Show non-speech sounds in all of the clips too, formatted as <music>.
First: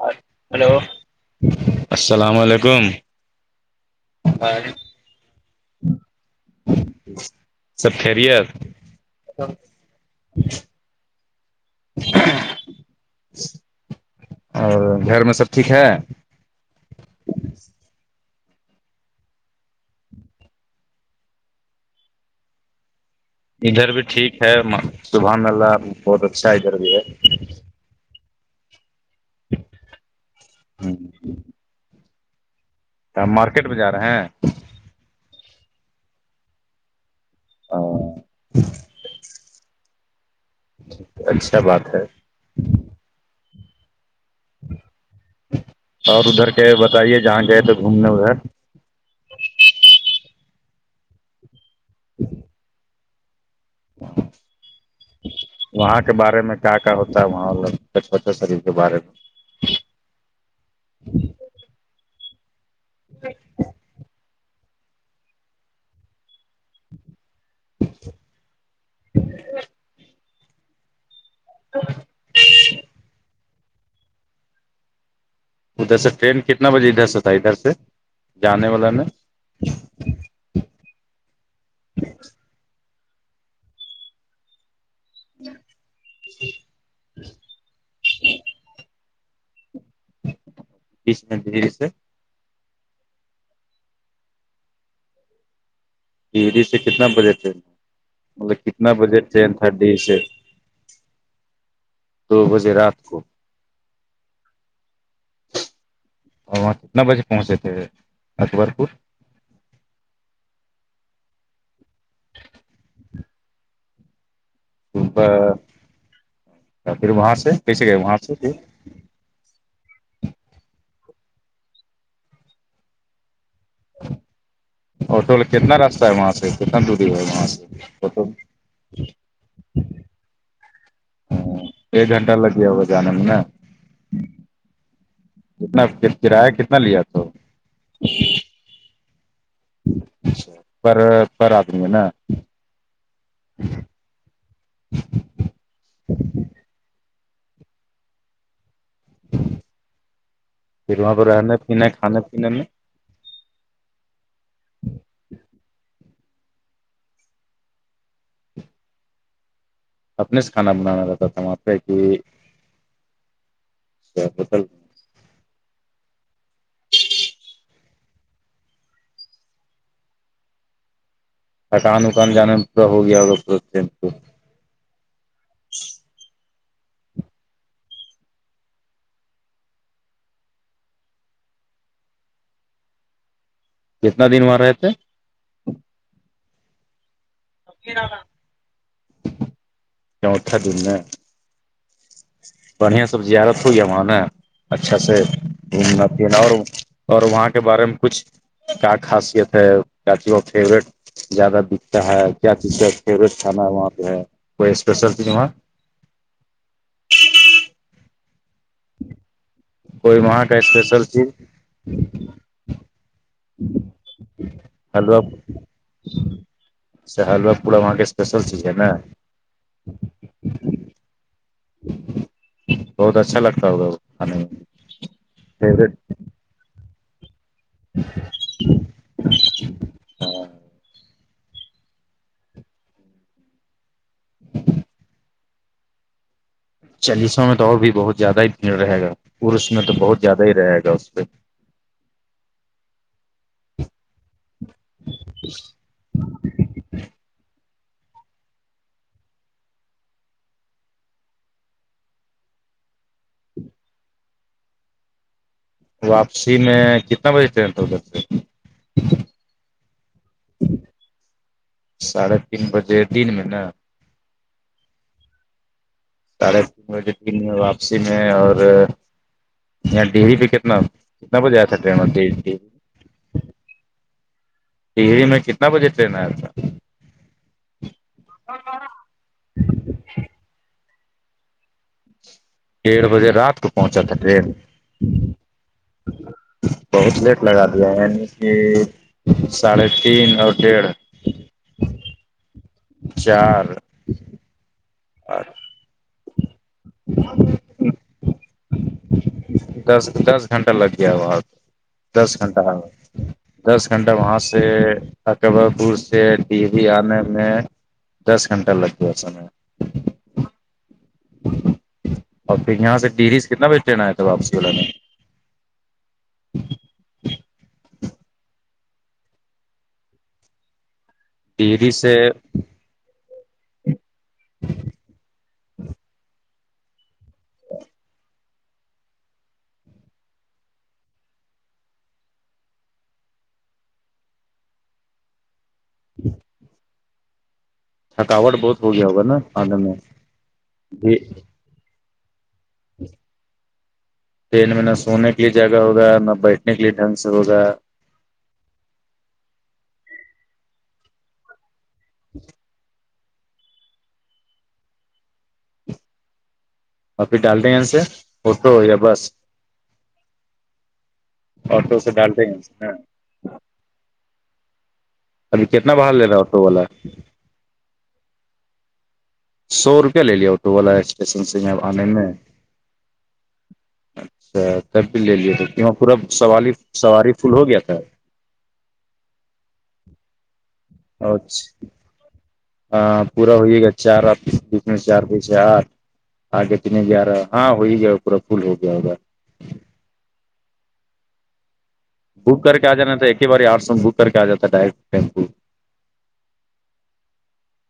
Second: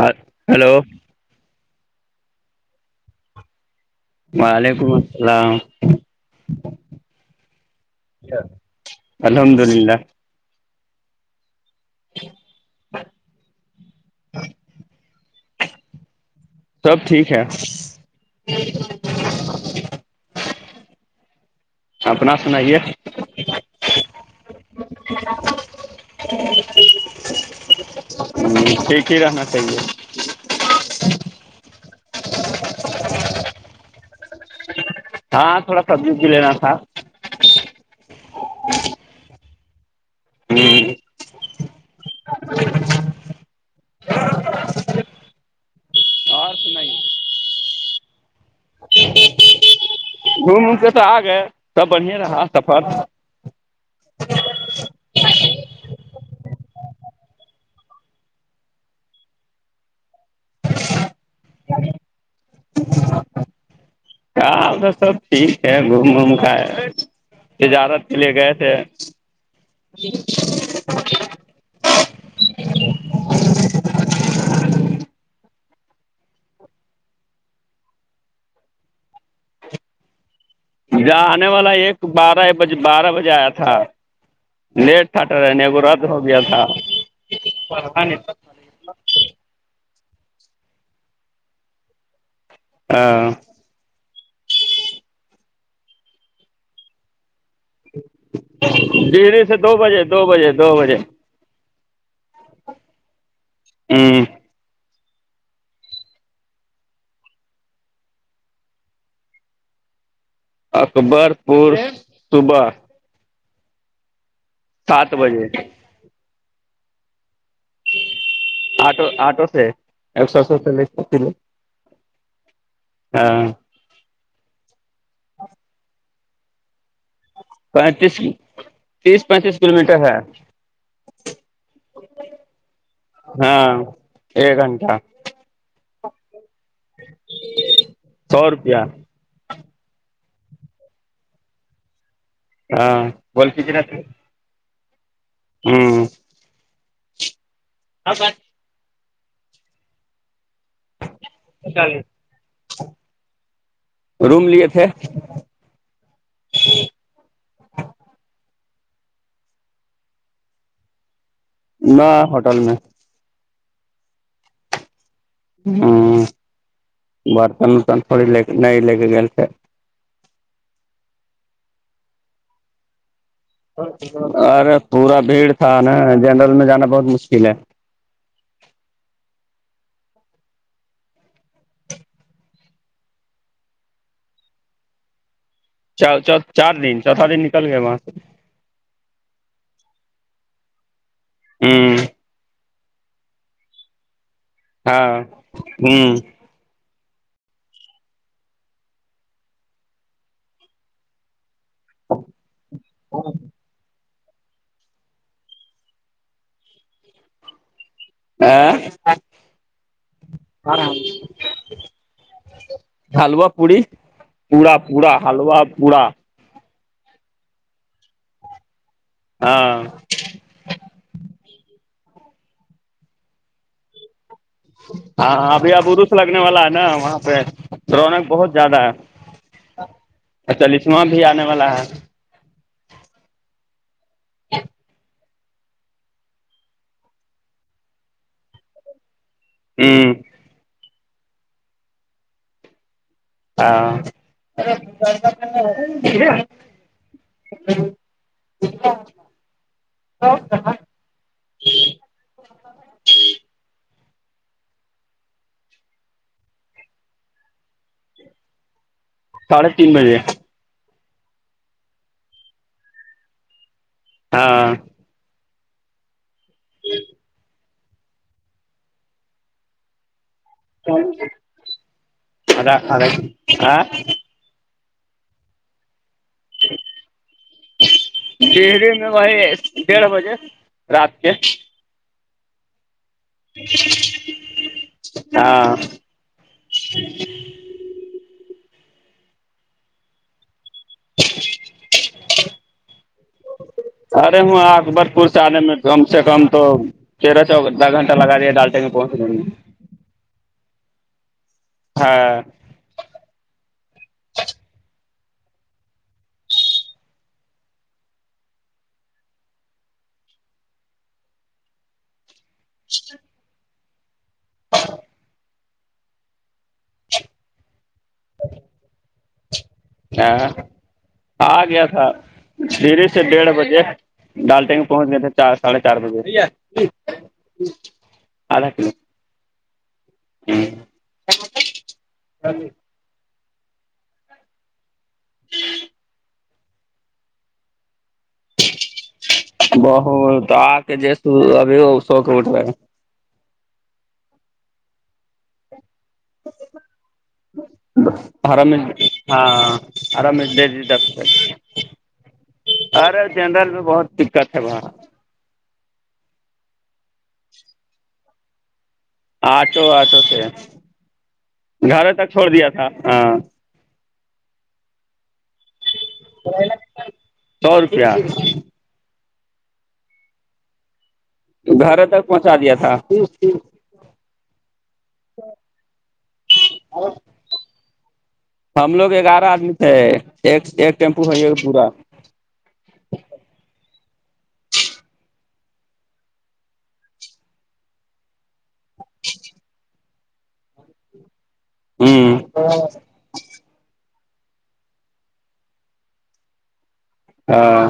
hello hello السلام علیکم وعلیکم السلام سب خیریت الحمد للہ اور گھر میں سب ٹھیک ہے سب ٹھیک ہے اپنا سنائیے ادھر بھی ٹھیک ہے سبحان اللہ بہت اچھا ادھر بھی ہے ٹھیک ہی رہنا چاہیے ہوں مارکیٹ پہ جا رہے ہیں ہاں تھوڑا سبزی بھی لینا تھا ہاں ہچ ہوں اچھا بات ہے اور ادھر کے بتائیے جہاں گئے تھے گھومنے ادھر گوم وام کے تو آ گئے سب بڑھیا رہا سفر وہاں کے بارے میں کیا کیا ہوتا ہے وہاں شریف کے بارے میں ادھر سب ٹھیک ہے گوم وام تجارت کے لیے گئے تھے ج ادھر سے ٹرین کتنا بجے ادھر سے تھا ادھر سے جانے والا میں ہاں آنے والا ایک بارہ بج بارہ بجے آیا تھا لیٹ تھا رہنے رات ہو گیا تھا <inaudible> ہاں یہیدی سے کتنا بجے تھے مطلب کتنا بجے تھے ڈیری سے دو تھرڈی بجے سے دو بجے دو بجے دو بجے رات کو ہوں اور وہاں کتنا بجے پہنچے تھے اکبر پور اکبر پور صبح سات بجے پھر وہاں سے کیسے گئے وہاں سے پھر آٹو آٹو سے ایک سو اسیی روپے لیے ہاں آٹو کتنا رستہ ہے وہاں سے کتنا دوری ہے وہاں سے پینتیس آٹو تیس پینتیس کلو میٹر ہے ایک گھنٹہ لگ گیا ہوگا جانے میں نا ہاں ایک گھنٹہ کتنا کرایہ کتنا لیا تو کیا پر پراتھ میں نہ ہاں بول <inaudible> ہوں اا <inaudible> پھر وہاں پہ رہنے پینے کھانے پینے میں روم لیے تھے اپنے سے کھانا بنانا رہتا تھا وہاں پہ نہ کہ ہوٹل میں ہوٹل ہ برتن ورتن تھوڑی نہیں لےکے گے تھے تھکان وکان جانے میں پورا ہو گیا ہو ارے پورا بھیڑ تھا نا جنرل میں جانا بہت مشکل ہے کتنا دن وہاں رہے تھے چ چار دن چوتھا دن نکل گئے وہاں سے چوتھا دن ہے ہوں بڑھیا سب زیارت ہو گیا وہاں نا اچھا سے ہاں گھومنا ہوں پھرنا اور اور وہاں کے بارے میں کچھ کیا خاصیت ہے کیا فیوریٹ زیادہ کیا کیا چیز کا فیوریٹ کھانا ہے وہاں پہ ہے کوئی اسپیشل چیز وہاں آ کوئی وہاں کا آر <inaudible> اسپیشل چیز حلوا پوڑی پوڑا پوڑا حلوا پوڑا س حلوہ پوڑا وہاں کے اسپیشل چیز ہے نا ہاں بہت اچھا لگتا ہوگا کھانے میں ہاں ابھی اب فیوریٹ عروس لگنے والا ہے نا وہاں پہ روونک بہت زیادہ ہے اچھا لسما بھی آنے والا ہے ا <unintelligible> چالیسواں میں تو اور بھی بہت زیادہ ہی بھیڑ رہے گا عروس میں تو ہوں بہت زیادہ ہی رہے گا اس پہ ہاں <unintelligible> واپسی میں کتنا بجے ٹرین ساڑھے تین بجے ساڑھے تین بجے دن میں نا ہاں ساڑھے تین بجے تین واپسی میں اور یہاں ڈیرے پہ تنا کتنا بجے آ سکتے ہیں ٹہی میں کتنا بجے ٹرین آیا تھا ڈری میں وہی ڈیڑھ بجے رات کے ڈیڑھ بجے رات کو پہنچا تھا ٹرین ہاں بہت لیٹ لگا دیا یعنی کہ ساڑھے تین اور ڈیڑھ <unintelligible> چار ارے ہوں آگ بر جیپور سے آنے میں کم سے کم تو تیرہ چودھہ گھنٹہ لگا دیا ڈالٹے میں پہنچنے میں دس دس گھنٹہ لگ گیا وہاں دس ہاں گھنٹہ دس گھنٹہ وہاں سے اکبر پور سے ٹی وی آنے میں دس گھنٹہ لگ گیا سالہ اور پھر یہاں سے ڈیری سے کتے بجے ٹرین آئے تھے واپسی والے میں ہ آ گیا ڈیہری تھا سے دیرے ڈیڑھ بجے ڈالٹنگ پہنچ گئے تھے چار ساڑھے چار بجے ھیک <unintelligible> ہے آدھا کلو <unintelligible> جی <unintelligible> تھکاوٹ بہت ہو گیا ہوگا نا کھانے میں بہت آ کے جی جیس ابھی سوکے اٹھ رہے ٹرین میں نہ سونے کے لیے جگہ ہوگا نہ بیٹھنے کے لیے ڈھنگ سے ہوگا آرام ہاں ہرام د جی د <unintelligible> جچ <inaudible> ارے جنرل میں بہت دقت ہے وہاں آپ ھر ڈال دیں ہیاں سے فوٹو یا بس آٹو آٹو سے آٹو گھر سے تک ڈالتے چھوڑ دیا تھا ہیں ہاں ابھی کتنا باڑ لے گا آٹو والا سو روپیہ سو روپیہ لے لیا آٹو والا اسٹیشن سے یہاں گھر آنے تک میں پہنچا دیا تھا اچھا تب بھی لے لیے تو کہ وہاں پورا سواری سواری فل ہو گیا تھا ہم لوگ گیارہ آدمی تھے ایک ایک ٹیمپو ہے یہ پورا ہاں پورا ہوے گا چار بیچ میں چار بجس آٹھ آگے کتنے گیارہ ہاں ہو ہی گیا پورا فل ہو گیا ہوگا ج <unintelligible> ہوں بک کر کے آ جانا تھا ایک ہی بار آٹھ سو میں بک کر کے آ جا تھا ڈائریکٹ ٹیمپو ہاں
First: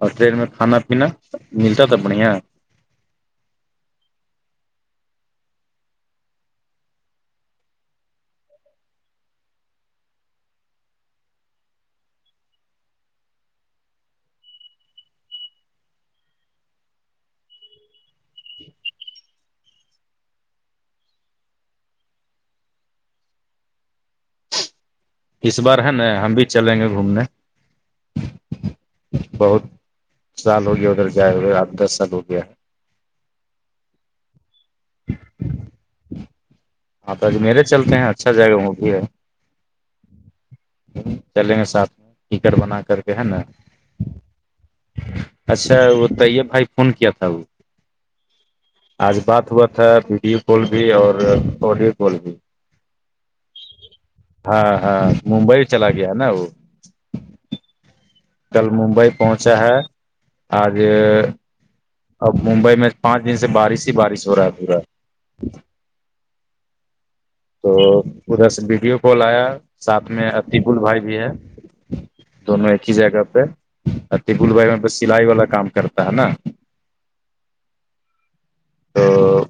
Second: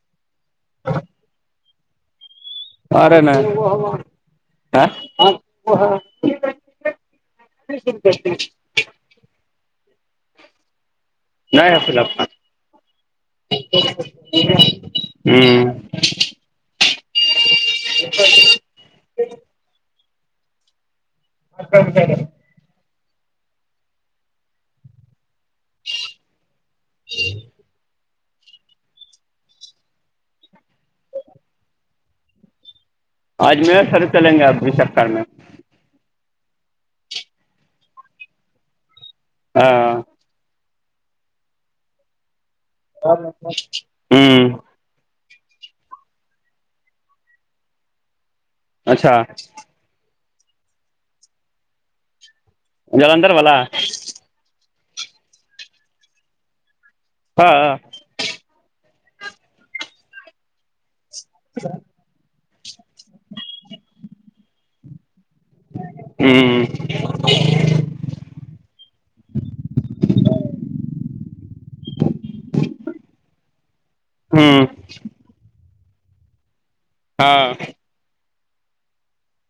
اور ٹرین میں کھانا پینا ملتا تھا بڑھیا ارے نہ <inaudible> نہیں آ ف لپ ہ <unintelligible> آچ ہے <unintelligible> اس بار ہے نا ہم بھی چلیں گے گھومنے بہت سال ہو گیا ادھر جائے ہوے آٹھ دس سال ہو گیا ہے آج م شرو چلیں گے اب بھی سرر میں <unintelligible> ہاں تو اج میرے چلتے ہیں اچھا جائے گا وہ بھی ہے ہاں چلیں گے ساتھ میں کیکر بنا کر کے ہے نا ہوں اچھا وہ طیب بھائی فون کیا تھا وہ اچھا آج بات ہوا تھا ویڈیو کال بھی اور آڈیو کال بھی جالندھر والا ہاں ہاں ممبئی چلا گیا نا وہ ہاں ہاں کل ممبئی پہنچا ہے آج سچ <unintelligible> اب ممبئی میں پانچ دن سے بارش ہی بارش ہو رہا ہے پورا ہوں تو ادھر سے ویڈیو کال آیا ساتھ میں اتیبل بھائی بھی ہے دونوں ایک ہی جگہ پہ اتیبل ہوں بھائی میں بس سلائی والا کام کرتا ہے نا ہاں تو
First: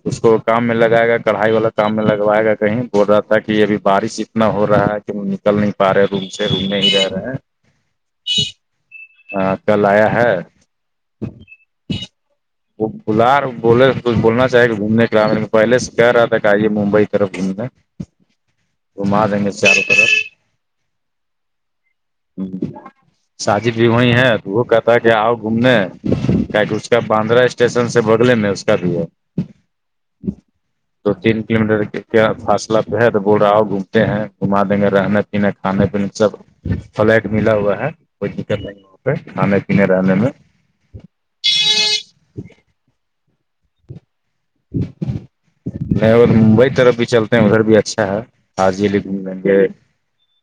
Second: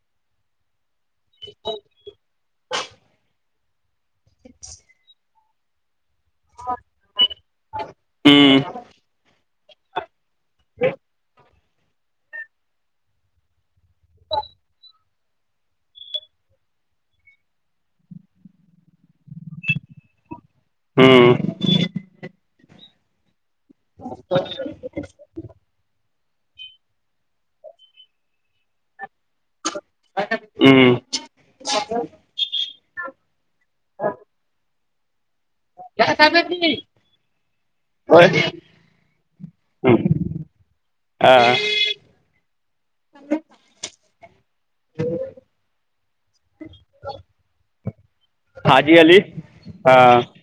اس کو کام میں لگائے گا کڑھائی والا کام میں لگوائے گا کہیں ب رہا تھا ابھی بارش اتنا ہو رہا ہے کہ نکل نہیں پا رہے روم سے روم نہیں رہ رہے ہیں ہوں ہاں کل آیا ہے ا <unintelligible> وہ بلا رہ بولے کچھ بولنا چاہے کہ گھومنے کے پہلے سے کہہ رہا تھا کہئیے ممبئی طرف گھومنے گھما دیں گے چاروں طرف ہوں ہ سج وہی ہے تو وہ کر کہ آؤ گھومنے کہ اس کا باندرا اسٹیشن سے بگلے میں اس کا بھی ہے ہوں تو تین کلو میٹر کیا فاصلہ تو بول رہا ہ گھومتے ہیں گھما دیں گے رہنے ہ کھانے پینے ہاں سب فلٹ ملا ہ ہوا ہے کوئی دقت نہیں پ کھانے پینے رہنے میں ہاں نہیں اور ممبئی طرف بھی چلتے ہیں ادھر بھی اچھا ہے حاضی علی گھوم لیں گے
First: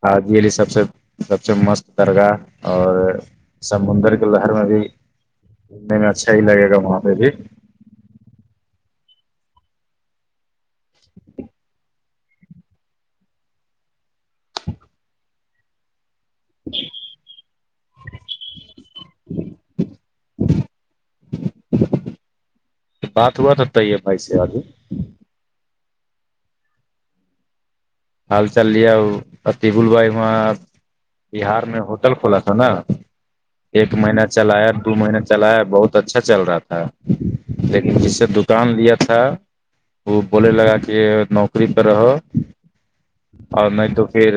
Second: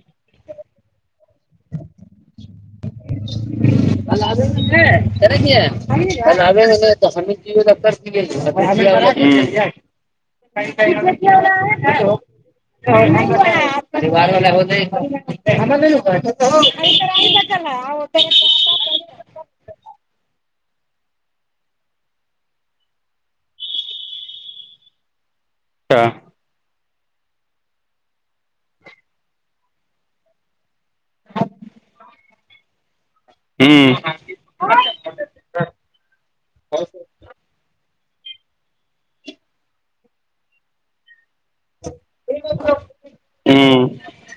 حاضی علی سب سے سب سے مست درگاہ اور سمندر کی لہر میں بھی گھومنے میں اچھا ہی لگے گا وہاں پہ بھی <unintelligible> <unintelligible> وار وال ہو ہم <unintelligible> جی چلو آؤ پھر <inaudible> بات ہوا تھا تی ہے بھائی سے آگے اچھا ہال چال لیا ہو ا ٹیبل بائی ہواں بہار میں ہوٹل کھولا تھا نا ایک مہینہ چلایا دو مہین چلایا بہت اچھا چل رہا تھا لیکن جس سے دکان لیا تھا وہ بولنے لگا کہ نوکری پر رہو اور نہیں تو پھر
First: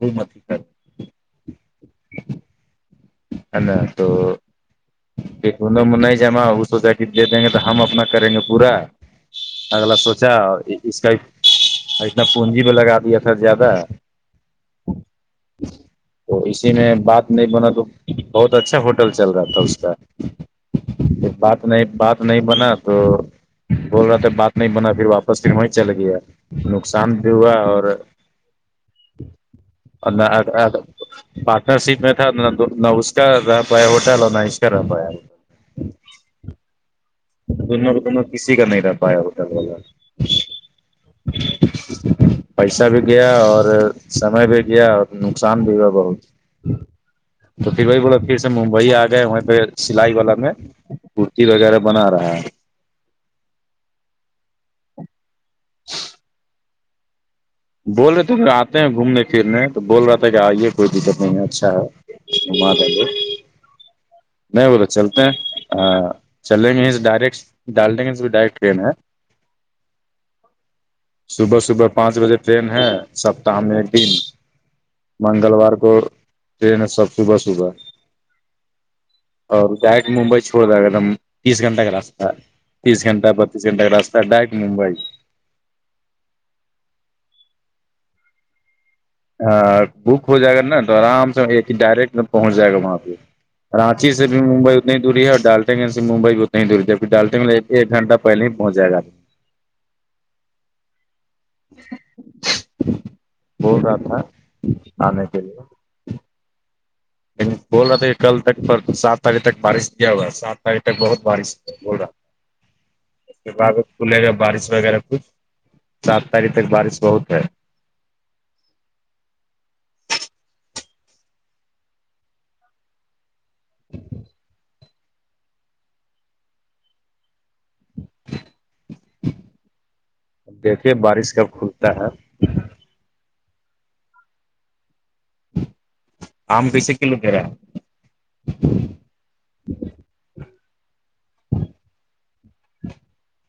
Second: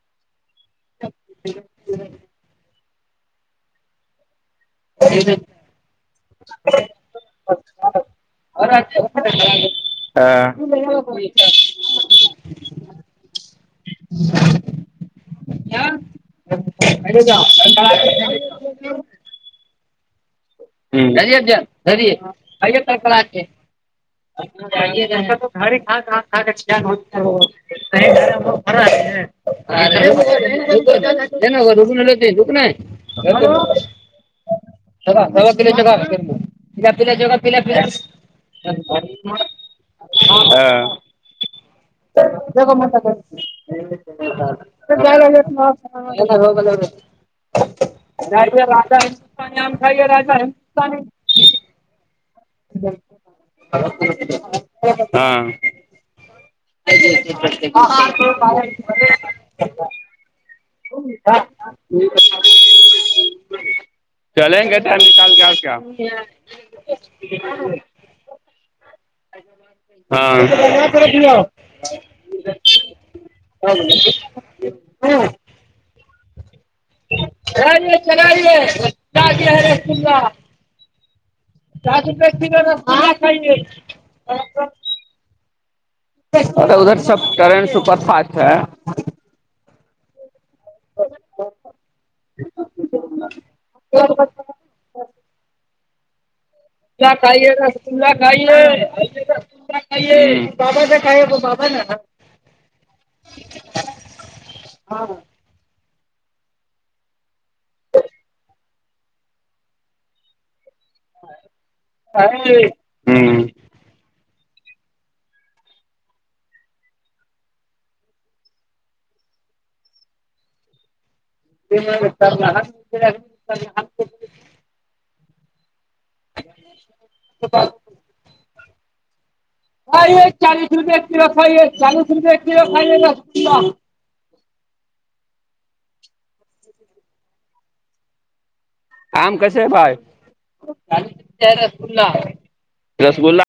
<unintelligible> <unintelligible> ہے ن تو دونوں میں نہیں جمع وہ سوسٹی دے دیں گے تو ہم اپنا کریں گے پورا اگلا سوچا اس کا ایک ہاں اتنا پونجی پہ لگا دیا تھا زیادہ تو اسی میں بات نہیں بنا تو بہت اچھا ہوٹل چل رہا تھا اس کا بات نہیں بات نہیں بنا تو بول رہا تھاے بات نہیں بنا پھر واپس پھر وہیں چل گیا نقصان بھی ہوا اور <inaudible> پارٹنر شپ میں تھا نہ نہ اس اکر رہاپ ہے ہوٹالونا اشکراپ ہے دونوں کو دونوں <unintelligible> کسی کا نہیں رہ پایا ہوٹل والا ہاں جگا پیسہ مسا بھی کر گیا تو اور سمے بھی گیا اور <unintelligible> اللہ نقصان بھی ہوا بہت ہوگا ہوگا <unintelligible> تو پھر وہی ل <unintelligible> لطیف بھائی پھر سے ممبئی آ گیے ہوے تھے سلائی والا میں کرتی وغیرہ بنا رہا ہے ہاں ج <unintelligible> ج <unintelligible> بول رہے تھے کہ آتے ہیں گھومنے پھرنے تو بول رہا تھا کہ آئیے کوئی دقت نہیں ہے اچھا ہے گھما دے گے چلیں نہیں وہ گے تو ٹائم چلتے ہیں نکال کے چلیں گے ڈ ڈائٹ ڈال ڈن سے بھی ڈائریکٹ ٹرین ہے اب کرتی ہو میں سپتاہ میں ایک دن منگلوار کو ٹرین ہے سب صبح صبح اور ڈائریکٹ ممبئی چھوڑ رہ ایک دم تیس گھنٹہ کا راستہ ہے تیس ہاں گھنٹہ بتیس گھنٹہ کا راستہ ہے ڈائریکٹ ممبئی ادھر سب ٹرین سپر فاسٹ ہے ہاں بک ہو جائے گا نا آرام سے ایک ڈائریکٹ میں پہنچ جائے گا وہاں پہ رانچی سے بھی ممبئی دوری ہے ڈالتے سے ممبئی کو کیا کھائیے شملا کھائیے پہنچ جائے گا رلہ کھائیے بابا سے کھائیے وہا <unintelligible> بول رہا تھا آنے کے لیے بول رہا تھا کہ کل تک پر سات تاریخ تک بارش کیا ہوا سات ابھی تک بہت بارش ہو رہا بع کھلے گا بارش وغیرہ کچھ سات تاریخ تک بارش بہت ہے میں <unintelligible> تو پ <inaudible> <inaudible> کھاے چالیس دیکھیے روپئے ایک کلو بارش کب کھائیے کھلتا ہے چالیس روپئے ایک کلو کائیے آم کسے کلو دے رہا ہے آم کیسے ہے بھائی رسگلہ رسگلہ